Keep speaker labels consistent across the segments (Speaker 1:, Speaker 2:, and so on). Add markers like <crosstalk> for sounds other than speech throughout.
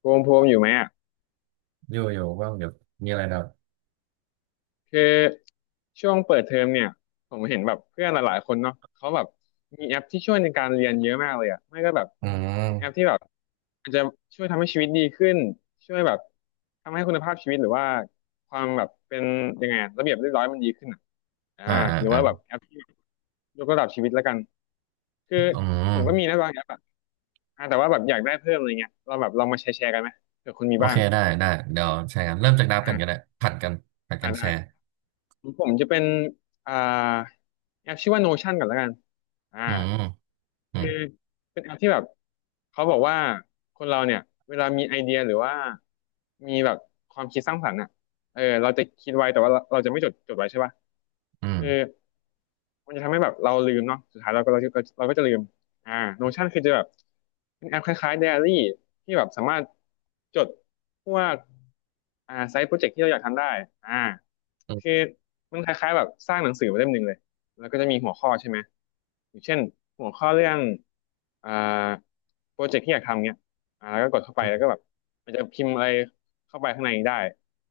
Speaker 1: โพมโพมอยู่ไหมอ่ะ
Speaker 2: อยู่อยู่ว่างเดี๋ยวมีอะไรนะครับ
Speaker 1: คือช่วงเปิดเทอมเนี่ยผมเห็นแบบเพื่อนหลายๆคนเนาะเขาแบบมีแอปที่ช่วยในการเรียนเยอะมากเลยอ่ะไม่ก็แบบ
Speaker 2: อื
Speaker 1: เป็นแอป
Speaker 2: ม
Speaker 1: ที่แบบอาจจะช่วยทำให้ชีวิตดีขึ้นช่วยแบบทำให้คุณภาพชีวิตหรือว่าความแบบเป็นยังไงอะระเบียบเรียบร้อยมันดีขึ้นอ่ะอ่า
Speaker 2: อ่าอ่า
Speaker 1: หรือ
Speaker 2: อ่า
Speaker 1: ว่าแบบแอปที่ยกระดับชีวิตแล้วกันคือ
Speaker 2: อื
Speaker 1: ผมก็มี
Speaker 2: ม
Speaker 1: นะบางแอปอ่ะแต่ว่าแบบอยากได้เพิ่มอะไรเงี้ยเราแบบลองมาแชร์แชร์กันไหมเผื่อคุณมี
Speaker 2: โอ
Speaker 1: บ้า
Speaker 2: เค
Speaker 1: ง
Speaker 2: ได้ได้เดี๋ยวแชร์กันเริ่มจากนับ
Speaker 1: อ่
Speaker 2: กันก็ได้
Speaker 1: า
Speaker 2: ผัดกันผัดกั
Speaker 1: อ่า
Speaker 2: นแช
Speaker 1: ได้
Speaker 2: ร์
Speaker 1: ผมจะเป็นอ่าแอปชื่อว่า Notion ก่อนแล้วกันอ่า
Speaker 2: อืมอื
Speaker 1: คื
Speaker 2: ม
Speaker 1: อเป็นแอปที่แบบเขาบอกว่าคนเราเนี่ยเวลามีไอเดียหรือว่ามีแบบความคิดสร้างสรรค์อ่ะเออเราจะคิดไว้แต่ว่าเราจะไม่จดไว้ใช่ป่ะ
Speaker 2: อืม
Speaker 1: คือ มันจะทำให้แบบเราลืมเนาะสุดท้ายเราก็จะลืมอ่า Notion คือจะแบบเป็นแอปคล้ายๆ Diary ที่แบบสามารถจดพวกไซต์โปรเจกต์ที่เราอยากทำได้อ่า
Speaker 2: อืม
Speaker 1: คือมันคล้ายๆแบบสร้างหนังสือมาเล่มหนึ่งเลยแล้วก็จะมีหัวข้อใช่ไหมอย่างเช่นหัวข้อเรื่องอ่าโปรเจกต์ที่อยากทำเนี้ยแล้วก็กดเข้าไปแล้วก็แบบมันจะพิมพ์อะไรเข้าไปข้างในได้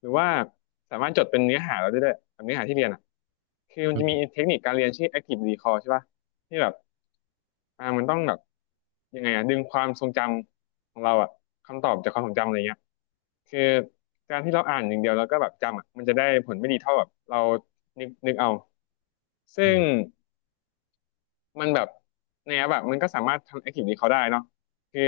Speaker 1: หรือว่าสามารถจดเป็นเนื้อหาเราได้ด้วยแบบเนื้อหาที่เรียนอ่ะคือมัน
Speaker 2: อืม
Speaker 1: จะมี
Speaker 2: อืม
Speaker 1: เทคนิคการเรียนชื่อ active recall ใช่ป่ะที่แบบมันต้องแบบยังไงอ่ะดึงความทรงจำของเราอ่ะคำตอบจากความทรงจำอะไรเงี้ยคือการที่เราอ่านอย่างเดียวแล้วก็แบบจำอ่ะมันจะได้ผลไม่ดีเท่าแบบเรานึกนึกเอา
Speaker 2: อื
Speaker 1: ซึ่ง
Speaker 2: ม
Speaker 1: มันแบบในแอปแบบมันก็สามารถทำแอคทิวิี้เขาได้เนาะคือ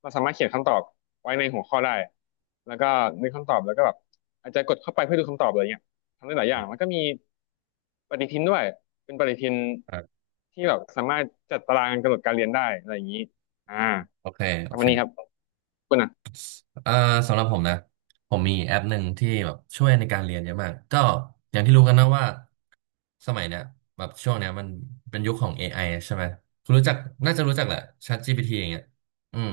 Speaker 1: เราสามารถเขียนคำตอบไว้ในหัวข้อได้แล้วก็นึกคำตอบแล้วก็แบบอาจจะกดเข้าไปเพื่อดูคำตอบอะไรเงี้ยทำได้หลายอ
Speaker 2: อ
Speaker 1: ย่าง
Speaker 2: ม
Speaker 1: แล้วก็มีปฏิทินด้วยเป็นปฏิทิน
Speaker 2: อ่า
Speaker 1: ที่แบบสามารถจัดตารางกำหนดการเรียนได้อะไรอย่างนี้อ่า
Speaker 2: โอเค
Speaker 1: ป
Speaker 2: โอ
Speaker 1: ระมา
Speaker 2: เค
Speaker 1: ณนี้ครับคุณอ่ะ
Speaker 2: เอ่อสำหรับผมนะผมมีแอปหนึ่งที่แบบช่วยในการเรียนเยอะมากก็อย่างที่รู้กันนะว่าสมัยเนี้ยแบบช่วงเนี้ยมันเป็นยุคของ AI ใช่ไหมคุณรู้จักน่าจะรู้จักแหละ ChatGPT อย่างเงี้ยอืม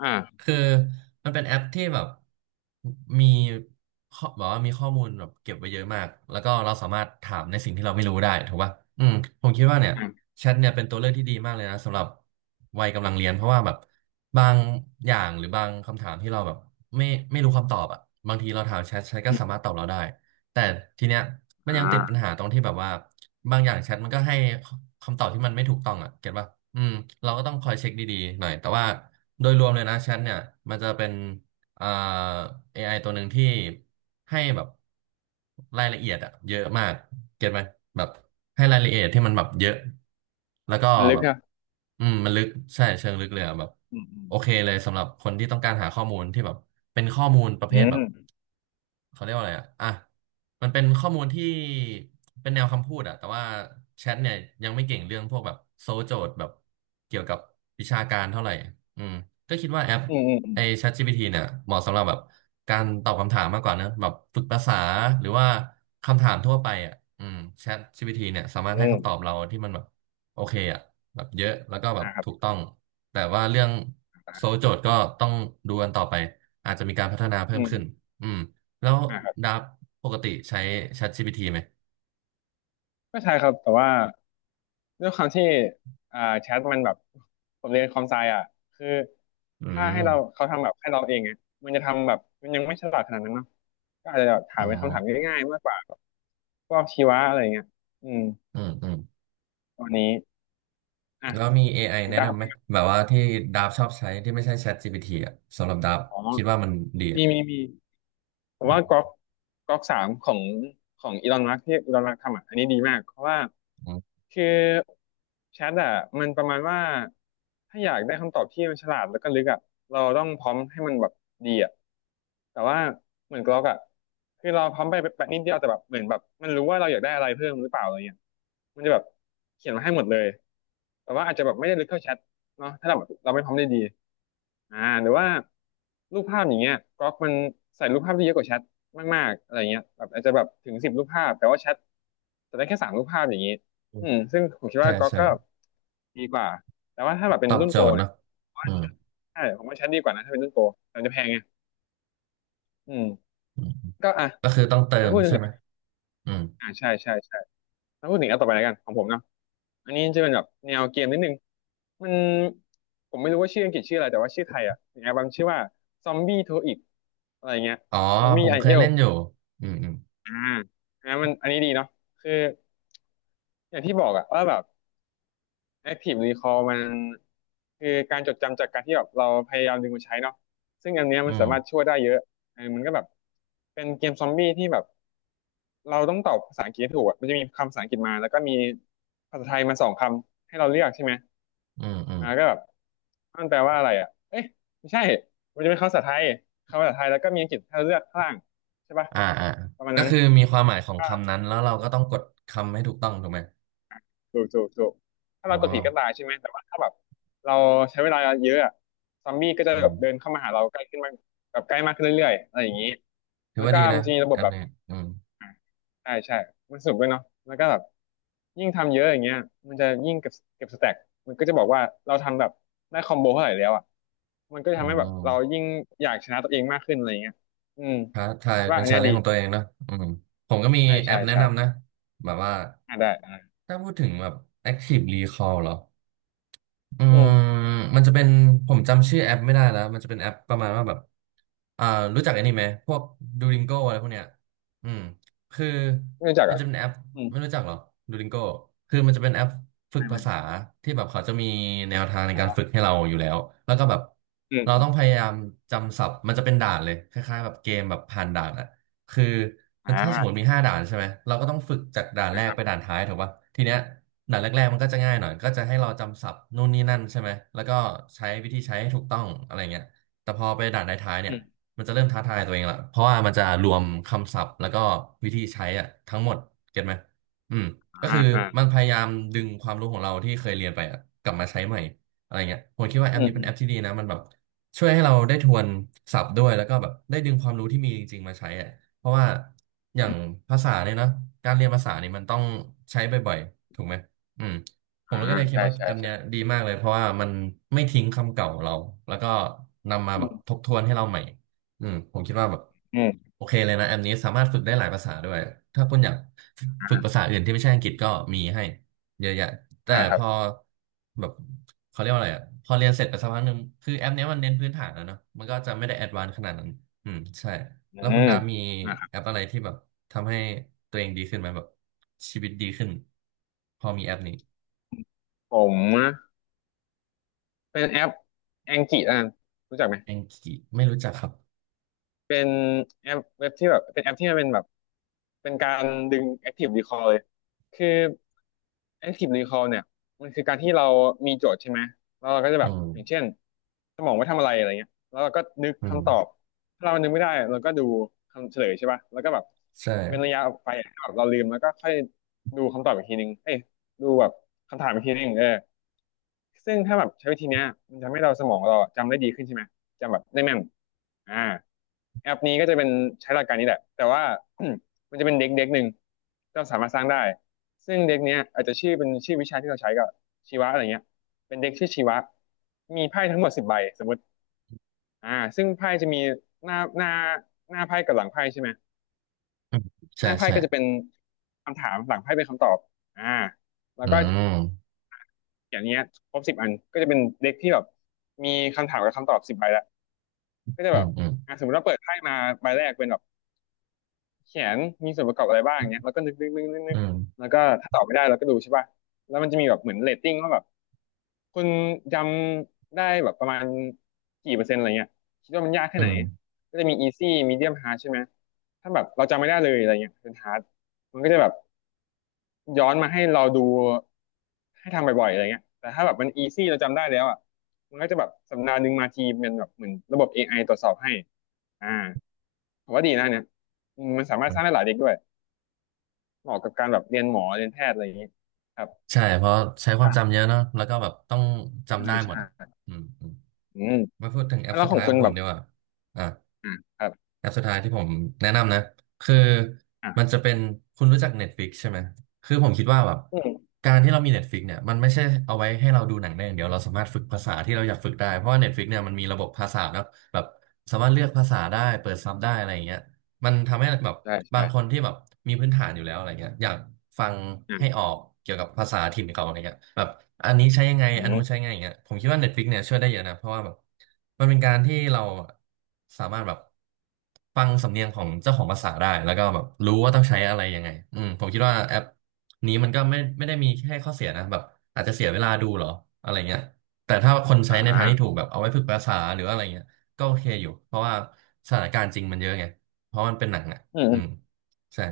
Speaker 1: อ่า
Speaker 2: คือมันเป็นแอปที่แบบมีข้อแบบว่ามีข้อมูลแบบเก็บไว้เยอะมากแล้วก็เราสามารถถามในสิ่งที่เราไม่รู้ได้ถูกป่ะอืมผมคิดว่าเนี่ย
Speaker 1: อ่า
Speaker 2: แชทเนี่ยเป็นตัวเลือกที่ดีมากเลยนะสำหรับวัยกำลังเรียนเพราะว่าแบบบางอย่างหรือบางคำถามที่เราแบบไม่ไม่รู้คำตอบอ่ะบางทีเราถามแชทแชทก็
Speaker 1: อื
Speaker 2: สามารถ
Speaker 1: ม
Speaker 2: ตอบเราได้แต่ทีเนี้ยมัน
Speaker 1: อ่า
Speaker 2: ยังติดปัญหาตรงที่แบบว่าบางอย่างแชทมันก็ให้คำตอบที่มันไม่ถูกต้องอ่ะเก็ตป่ะอืมเราก็ต้องคอยเช็คดีๆหน่อยแต่ว่าโดยรวมเลยนะแชทเนี่ยมันจะเป็นอ่าเอไอตัวหนึ่งที่ให้แบบรายละเอียดอ่ะเยอะมาก เก็ตไหมแบบให้รายละเอียดที่มันแบบเยอะแล้วก็
Speaker 1: มันลึ
Speaker 2: แบ
Speaker 1: ก
Speaker 2: บ
Speaker 1: ครับ
Speaker 2: อืมมันลึกใช่เชิงลึกเลยอะแบบ
Speaker 1: อื
Speaker 2: โอเค
Speaker 1: ม
Speaker 2: เลยสำหรับคนที่ต้องการหาข้อมูลที่แบบเป็นข้อมูลประเภ
Speaker 1: อื
Speaker 2: ทแบ
Speaker 1: ม
Speaker 2: บ เขาเรียกว่าอะไรอะอ่ะ มันเป็นข้อมูลที่เป็นแนวคำพูดอะแต่ว่าแชทเนี่ยยังไม่เก่งเรื่องพวกแบบโซลโจทย์แบบเกี่ยวกับวิชาการเท่าไหร่อืมก็คิดว่าแอป
Speaker 1: อืมอืมอืม
Speaker 2: ไอ้ ChatGPT เนี่ยเหมาะสำหรับแบบการตอบคำถามมากกว่านะแบบฝึกภาษาหรือว่าคำถามทั่วไปอะอืม ChatGPT เนี่ยสามาร
Speaker 1: อื
Speaker 2: ถให้คำตอบ
Speaker 1: ม
Speaker 2: เราที่มันแบบโอเคอะแบบเยอะแล้วก็แบบ
Speaker 1: อ่าครั
Speaker 2: ถูก
Speaker 1: บ
Speaker 2: ต้อง แต่ว่าเรื่องโซลโจทย์ก็ต้องดูกันต่อไปอาจจะมีการพัฒนาเพิ่
Speaker 1: อื
Speaker 2: มขึ้น
Speaker 1: ม
Speaker 2: อืม แล้ว
Speaker 1: อ่า
Speaker 2: ดับปกติใช้ ChatGPT ไหม
Speaker 1: ไม่ใช่ครับ แต่ว่าด้วยความที่แชทมันแบบผมเรียนคอมไซอ่ะคือ
Speaker 2: อื
Speaker 1: ถ้าให้
Speaker 2: ม
Speaker 1: เราเขาทำแบบให้เราเองอ่ะมันจะทำแบบมันยังไม่ฉลาดขนาดนั้นเนาะก็อาจจะแบบถา
Speaker 2: อ๋
Speaker 1: ม
Speaker 2: อ
Speaker 1: เป็นคำถามง่ายๆมากกว่าพวกชีวะอะไรเงี้ยอืม
Speaker 2: อืมอืม
Speaker 1: ตอนนี้อ่ะ
Speaker 2: แล้วมี AI
Speaker 1: ถึง
Speaker 2: แนะ
Speaker 1: ตาขอ
Speaker 2: นำไหม
Speaker 1: ง
Speaker 2: แบบว่าที่ดับชอบใช้ที่ไม่ใช่ ChatGPT อ่ะสำหรับดับ
Speaker 1: อ๋อ
Speaker 2: คิดว่ามันดี
Speaker 1: มี
Speaker 2: อะ
Speaker 1: มีมี ผมว่าก๊อกสามของของอีลอนมัสก์ที่อีลอนมัสก์ทำอ่ะอันนี้ดีมากเพราะว่า
Speaker 2: อืม
Speaker 1: คือแชทอ่ะมันประมาณว่าถ้าอยากได้คำตอบที่มันฉลาดแล้วก็ลึกอ่ะเราต้องพร้อมให้มันแบบดีอ่ะแต่ว่าเหมือนก๊อกอ่ะคือเราพร้อมไปแบบนิดเดียวแต่แบบเหมือนแบบมันรู้ว่าเราอยากได้อะไรเพิ่มหรือเปล่าอะไรเงี้ยมันจะแบบเขียนมาให้หมดเลยแต่ว่าอาจจะแบบไม่ได้ลึกเท่าแชท เนาะถ้าเราแบบเราไม่พร้อมได้ดีหรือว่ารูปภาพอย่างเงี้ยก๊อกมันใส่รูปภาพที่เยอะกว่าแชทมากๆอะไรเงี้ยแบบอาจจะแบบถึง10 รูปภาพแต่ว่าแชทจะได้แค่3 รูปภาพอย่างงี้อืมซึ่งผมคิด
Speaker 2: ใช่
Speaker 1: ว่าก๊อก
Speaker 2: ใช่
Speaker 1: ก็ดีกว่าแต่ว่าถ้าแบบเป็
Speaker 2: ต
Speaker 1: น
Speaker 2: อบ
Speaker 1: รุ่น
Speaker 2: โจ
Speaker 1: โปร
Speaker 2: ทย์เน
Speaker 1: เนี่ย
Speaker 2: อะ
Speaker 1: ผมว่า
Speaker 2: อืม
Speaker 1: ใช่ผมว่าแชทดีกว่านะถ้าเป็นรุ่นโปรแต่มันจะแพงไงอืม
Speaker 2: อืมอืม
Speaker 1: ก็อ่ะ
Speaker 2: ก็คือต้องเติ
Speaker 1: มา
Speaker 2: ม
Speaker 1: พูดถึง
Speaker 2: ใช่ไหมอืม
Speaker 1: ใช่ใช่ใช่แล้วพูดถึงอันต่อไปแล้วกันของผมเนาะอันนี้จะเป็นแบบแนวเกมนิดนึงมันผมไม่รู้ว่าชื่ออังกฤษชื่ออะไรแต่ว่าชื่อไทยอ่ะมีแอลบั้มชื่อว่าซอมบี้โทอิกอะไรเงี้ย
Speaker 2: อ๋อ
Speaker 1: ซอมบี้
Speaker 2: ผม
Speaker 1: ไอ
Speaker 2: เค
Speaker 1: เอ
Speaker 2: ย
Speaker 1: ล
Speaker 2: เล่นอยู่อืมอืม
Speaker 1: อ่าอันนั้นมันอันนี้ดีเนาะคืออย่างที่บอกอะว่าแบบ Active Recall มันคือการจดจำจากการที่แบบเราพยายามดึงมาใช้เนาะซึ่งอันเนี้ย
Speaker 2: อื
Speaker 1: มัน
Speaker 2: ม
Speaker 1: สามารถช่วยได้เยอะเออมันก็แบบเป็นเกมซอมบี้ที่แบบเราต้องตอบภาษาอังกฤษให้ถูกอะมันจะมีคำภาษาอังกฤษมาแล้วก็มีภาษาไทยมาสองคำให้เราเลือกใช่ไหม
Speaker 2: อืมอืม
Speaker 1: ก็แบบมันแปลว่าอะไรอ่ะเอ๊ะไม่ใช่มันจะเป็นคำภาษาไทยแล้วก็มีอังกฤษให้เราเลือกข้างล่างใช่ปะ
Speaker 2: อ่าอ่า
Speaker 1: ประมาณ
Speaker 2: ก็
Speaker 1: นั้น
Speaker 2: คือมีความหมายของคำนั้นแล้วเราก็ต้องกดคำให้ถูกต้องถูกไหม
Speaker 1: ถูกถ้า
Speaker 2: อ๋อ
Speaker 1: เรากดผิดก็ตายใช่ไหมแต่ว่าถ้าแบบเราใช้เวลาเยอะอะซอมบี้ก็จะ
Speaker 2: อื
Speaker 1: แบบ
Speaker 2: ม
Speaker 1: เดินเข้ามาหาเราใกล้ขึ้นมากแบบใกล้มากขึ้นเรื่อยๆอะไรอย่างนี้
Speaker 2: ถือ
Speaker 1: แล้ว
Speaker 2: ว่า
Speaker 1: ก็
Speaker 2: ดี
Speaker 1: มั
Speaker 2: นะ
Speaker 1: นจะมีระบ
Speaker 2: แอ
Speaker 1: บ
Speaker 2: ป
Speaker 1: แบบ
Speaker 2: นี้อืม
Speaker 1: อ่าใช่ใช่มันสนุกด้วยเนาะแล้วก็แบบยิ่งทำเยอะอย่างเงี้ยมันจะยิ่งเก็บสแต็กมันก็จะบอกว่าเราทำแบบได้คอมโบเท่าไหร่แล้วอ่ะมันก็จะ
Speaker 2: อื
Speaker 1: ทำให้แบบเรา
Speaker 2: ม
Speaker 1: ยิ่งอยากชนะตัวเองมากขึ้นอะไรอย่างเงี้ยอืม
Speaker 2: ท้า
Speaker 1: ผ
Speaker 2: ทา
Speaker 1: ม
Speaker 2: ย
Speaker 1: คิด
Speaker 2: เป็
Speaker 1: ว่า
Speaker 2: น
Speaker 1: อัน
Speaker 2: ชา
Speaker 1: เนี้ย
Speaker 2: เลน
Speaker 1: ดี
Speaker 2: จ์ของตัวเองเนอะอืมผมก็มี
Speaker 1: ใช่
Speaker 2: แอ
Speaker 1: ใช่
Speaker 2: ปแนะ
Speaker 1: ใช่
Speaker 2: นำนะ แบบว่า
Speaker 1: ได้
Speaker 2: ถ้าพูดถึงแบบ Active Recall เหรอ อื
Speaker 1: อื
Speaker 2: ม
Speaker 1: ม
Speaker 2: มันจะเป็นผมจำชื่อแอปไม่ได้แล้วมันจะเป็นแอปประมาณว่าแบบอ่ารู้จักไอ้นี่ไหมพวกดู o ิงโกอะไรพวกเนี้ยอืมคือ
Speaker 1: ไม่รู้จัก
Speaker 2: มัน
Speaker 1: อ่ะ
Speaker 2: จะเป็นแอป
Speaker 1: อืม
Speaker 2: ไม่รู้จักหรอดู o ิงโกคือมันจะเป็นแอปฝึก
Speaker 1: ไม่
Speaker 2: ภา
Speaker 1: ไม่
Speaker 2: ษาที่แบบเขาจะมีแนวทาง
Speaker 1: อ๋อ
Speaker 2: ในการฝึกให้เราอยู่แล้วแล้วก็แบบ
Speaker 1: อืม
Speaker 2: เรา
Speaker 1: อืม
Speaker 2: ต้องพยายามจำศัพท์มันจะเป็นด่านเลยคล้ายๆแบบเกมแบบผ่านด่านอะคือ
Speaker 1: อ่
Speaker 2: มันถ้าสมมติ
Speaker 1: า
Speaker 2: มีห้าด่านใช่ไหมเราก็ต้องฝึกจากด่านแร
Speaker 1: นะค
Speaker 2: ก
Speaker 1: รั
Speaker 2: ไป
Speaker 1: บ
Speaker 2: ด่านท้ายถูกปะทีเนี้ย ด่านงแรกๆมันก็จะง่ายหน่อยก็จะให้เราจำศัพท์นู่นนี่นั่นใช่ไหมแล้วก็ใช้วิธีใช้ให้ถูกต้องอะไรเงี้ยแต่พอไปด่านท้ายๆเนี่
Speaker 1: อื
Speaker 2: ย
Speaker 1: ม
Speaker 2: มันจะเริ่มท้าทายตัวเองละเพราะว่ามันจะรวมคำศัพท์แล้วก็วิธีใช้อะทั้งหมดเก็ตไหมอืมก็คือ
Speaker 1: เอ่า
Speaker 2: มันพยายามดึงความรู้ของเราที่เคยเรียนไปอะกลับมาใช้ใหม่อะไรเงี้ยผมคิดว่าแอ
Speaker 1: อื
Speaker 2: ป
Speaker 1: ม
Speaker 2: นี้
Speaker 1: อื
Speaker 2: เป็นแอ
Speaker 1: ม
Speaker 2: ปที่ดีนะมันแบบช่วยให้เราได้ทวนศัพท์ด้วยแล้วก็แบบได้ดึงความรู้ที่มีจริงๆมาใช้อะเพราะว่าอย่างภาษาเนี่ยเนอะการเรียนภาษานี่มันต้องใช้บ่อยๆถูกไหม อืมผม
Speaker 1: อ่า
Speaker 2: ก็เลยคิด
Speaker 1: ใช่
Speaker 2: ว่า
Speaker 1: ใช่
Speaker 2: แอปเนี้
Speaker 1: ใช่
Speaker 2: ยดีมากเลยเพราะว่ามันไม่ทิ้งคำเก่าเราแล้วก็นำมา
Speaker 1: อื
Speaker 2: แบบ
Speaker 1: ม
Speaker 2: ทบทวนให้เราใหม่อืมผมคิดว่าแบบ
Speaker 1: อืม
Speaker 2: โอเคเลยนะแอปนี้สามารถฝึกได้หลายภาษาด้วยถ้าคุณอยาก
Speaker 1: อ่า
Speaker 2: ฝึกภาษาอื่นที่ไม่ใช่อังกฤษก็มีให้เยอะแยะแต่
Speaker 1: ค
Speaker 2: พ
Speaker 1: รับ
Speaker 2: อแบบเขาเรียกว่าอะไรอ่ะพอเรียนเสร็จไปสักพักหนึ่งคือแอปเนี้ยมันเน้นพื้นฐานแล้วเนอะมันก็จะไม่ได้แอดวานซ์ขนาดนั้นอืมใช่
Speaker 1: อื
Speaker 2: แล้วคุณ
Speaker 1: ม
Speaker 2: ดาฟมี
Speaker 1: นะครับ
Speaker 2: แอปอะไรที่แบบทำให้ตัวเองดีขึ้นไหมแบบชีวิตดีขึ้นพอมีแอปนี้
Speaker 1: ผมนะเป็นแอปแองกิแล้วกันรู้จักไหม
Speaker 2: แองกี้ไม่รู้จักครับ
Speaker 1: เป็นแอปเว็บที่แบบเป็นแอปที่มันเป็นแบบเป็นการดึง Active Recall เลยคือ Active Recall เนี่ยมันคือการที่เรามีโจทย์ใช่ไหมแล้วเราก็จะ
Speaker 2: อื
Speaker 1: แบบ
Speaker 2: ม
Speaker 1: อย่างเช่นสมองไว้ทำอะไรอะไรเงี้ยแล้วเราก็นึก
Speaker 2: อืม
Speaker 1: คำตอบถ้าเรานึกไม่ได้เราก็ดูคำเฉลยใช่ป่ะแล้วก็แบบ
Speaker 2: ใช่
Speaker 1: เว้นระยะออกไปให้แบบเราลืมแล้วก็ค่อยดูคำตอบอีกทีนึงเอ้ยดูแบบคำถามอีกทีนึงซึ่งถ้าแบบใช้วิธีเนี้ยมันทำให้เราสมองเราจำได้ดีขึ้นใช่ไหม จะแบบได้แม่นอ่าแอปนี้ก็จะเป็นใช้หลักการนี้แหละแต่ว่า <clears throat> มันจะเป็นเด็กเด็กหนึ่งที่เราสามารถสร้างได้ซึ่งเด็กเนี้ยอาจจะชื่อเป็นชื่อวิชาที่เราใช้ก็ชีวะอะไรเงี้ยเป็นเด็กชื่อชีวะมีไพ่ทั้งหมดสิบใบสมมติอ่าซึ่งไพ่จะมีหน้าหน้าหน้าไพ่กับหลังไพ่ใช่ไหม
Speaker 2: อืม
Speaker 1: ห
Speaker 2: ใช่
Speaker 1: น้าไพ่
Speaker 2: ใช่
Speaker 1: ก็จะเป็นคำถามหลังไพ่เป็นคำตอบอ่าแล้ว
Speaker 2: อื
Speaker 1: ก็
Speaker 2: ม
Speaker 1: อย่างเงี้ยครบสิบอันก็จะเป็นเด็กที่แบบมีคำถามกับคำตอบสิบใบละก็จะ
Speaker 2: อื
Speaker 1: แบ
Speaker 2: ม
Speaker 1: บ
Speaker 2: อืม
Speaker 1: สมมติเราเปิดไพ่มาใบแรกเป็นแบบ แขนมีส่วนประกอบอะไรบ้างเงี้ยแล้วก็นึกนึกนึกนึก
Speaker 2: อื
Speaker 1: นึก
Speaker 2: ม
Speaker 1: แล้วก็ถ้าตอบไม่ได้เราก็ดูใช่ป่ะแล้วมันจะมีแบบเหมือนเรตติ้งว่าแบบคุณจำได้แบบประมาณกี่เปอร์เซ็นต์อะไรเงี้ยคิดว่ามันยากแค่
Speaker 2: อื
Speaker 1: ไหน
Speaker 2: ม
Speaker 1: ก็จะมี easy medium hard ใช่ไหมถ้าแบบเราจำไม่ได้เลยอะไรเงี้ยเป็น hard มันก็จะแบบย้อนมาให้เราดูให้ทำบ่อยๆอะไรเงี้ยแต่ถ้าแบบมัน easy เราจำได้แล้วอ่ะมันก็จะแบบสัปดาห์หนึ่งมาทีเป็นแบบเหมือนระบบ AI ตรวจสอบให้อ่าผมว่าดีนะเนี่ยอืมมันสามารถ
Speaker 2: อื
Speaker 1: สร้าง
Speaker 2: ม
Speaker 1: ได้หลายเด็กด้วย เหมาะกับการแบบเรียนหมอเรียนแพทย์อะไรอย่างนี้ครับ
Speaker 2: ใช่เพราะใช้ความ
Speaker 1: อ่า
Speaker 2: จำเยอะเนอะแล้วก็แบบต้องจำ
Speaker 1: ใช่
Speaker 2: ได้หมดอ่ะ
Speaker 1: ใช่
Speaker 2: อืมอืม
Speaker 1: อืม
Speaker 2: มาพูดถึงแอป
Speaker 1: แล้ว
Speaker 2: สุด
Speaker 1: ขอ
Speaker 2: ท้า
Speaker 1: ง
Speaker 2: ยข
Speaker 1: คุ
Speaker 2: อ
Speaker 1: ณ
Speaker 2: งผ
Speaker 1: แบ
Speaker 2: ม
Speaker 1: บ
Speaker 2: ดีกว่าอ่ะ
Speaker 1: อ่าครับ
Speaker 2: แอปสุดท้ายที่ผมแนะนำนะคือมัน
Speaker 1: อ่า
Speaker 2: จะเป็นคุณรู้จัก Netflix ใช่ไหมคือผมคิดว่าแบบ
Speaker 1: อืม
Speaker 2: การที่เรามี Netflix เนี่ยมันไม่ใช่เอาไว้ให้เราดูหนังได้อย่างเดียวเราสามารถฝึกภาษาที่เราอยากฝึกได้เพราะว่า Netflix เนี่ยมันมีระบบภาษาเนอะแบบสามารถเลือกภาษาได้เปิดซับได้อะไรอย่างเงี้ย มันทำให้แบบ
Speaker 1: ใช่
Speaker 2: บา
Speaker 1: ใช่
Speaker 2: งคนที่แบบมีพื้นฐานอยู่แล้วอะไรเงี้ยอยากฟังให้อ
Speaker 1: อ่า
Speaker 2: อกเกี่ยวกับภาษาถิ่นเขาอะไรเงี้ยแบบอันนี้ใช้ยังไง
Speaker 1: อื
Speaker 2: อันนู้น
Speaker 1: ม
Speaker 2: ใช้ยังไงอย่างเงี้ยผมคิดว่า Netflix เนี่ยช่วยได้เยอะนะเพราะว่าแบบมันเป็นการที่เราสามารถแบบฟังสำเนียงของเจ้าของภาษาได้แล้วก็แบบรู้ว่าต้องใช้อะไรยังไงอืมผมคิดว่าแอปนี้มันก็ไม่ได้มีแค่ข้อเสียนะแบบอาจจะเสียเวลาดูเหรออะไรเงี้ยแต่ถ้าคนใช้
Speaker 1: อ่
Speaker 2: ในทางที่ถู
Speaker 1: า
Speaker 2: กแบบเอาไว้ฝึกภาษาหรือว่าอะไรเงี้ยก็โอเคอยู่เพราะว่าสถานการณ์จริงมันเยอะไง เพราะมันเป็นหนังอ่ะ
Speaker 1: อืม
Speaker 2: อื
Speaker 1: อ
Speaker 2: ม
Speaker 1: ม
Speaker 2: ใช่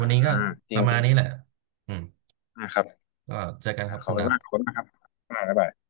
Speaker 2: วั
Speaker 1: อ่า
Speaker 2: นนี้ก็
Speaker 1: จ
Speaker 2: ป
Speaker 1: ริง
Speaker 2: ระ
Speaker 1: จ
Speaker 2: มาณ
Speaker 1: ริง
Speaker 2: นี้แหละอืม
Speaker 1: ครับ
Speaker 2: ก็เจอกันครับ
Speaker 1: ข
Speaker 2: คุ
Speaker 1: อบ
Speaker 2: ณ
Speaker 1: คุณ
Speaker 2: ดับ
Speaker 1: มากขอบคุณมากครับบ๊ายบาย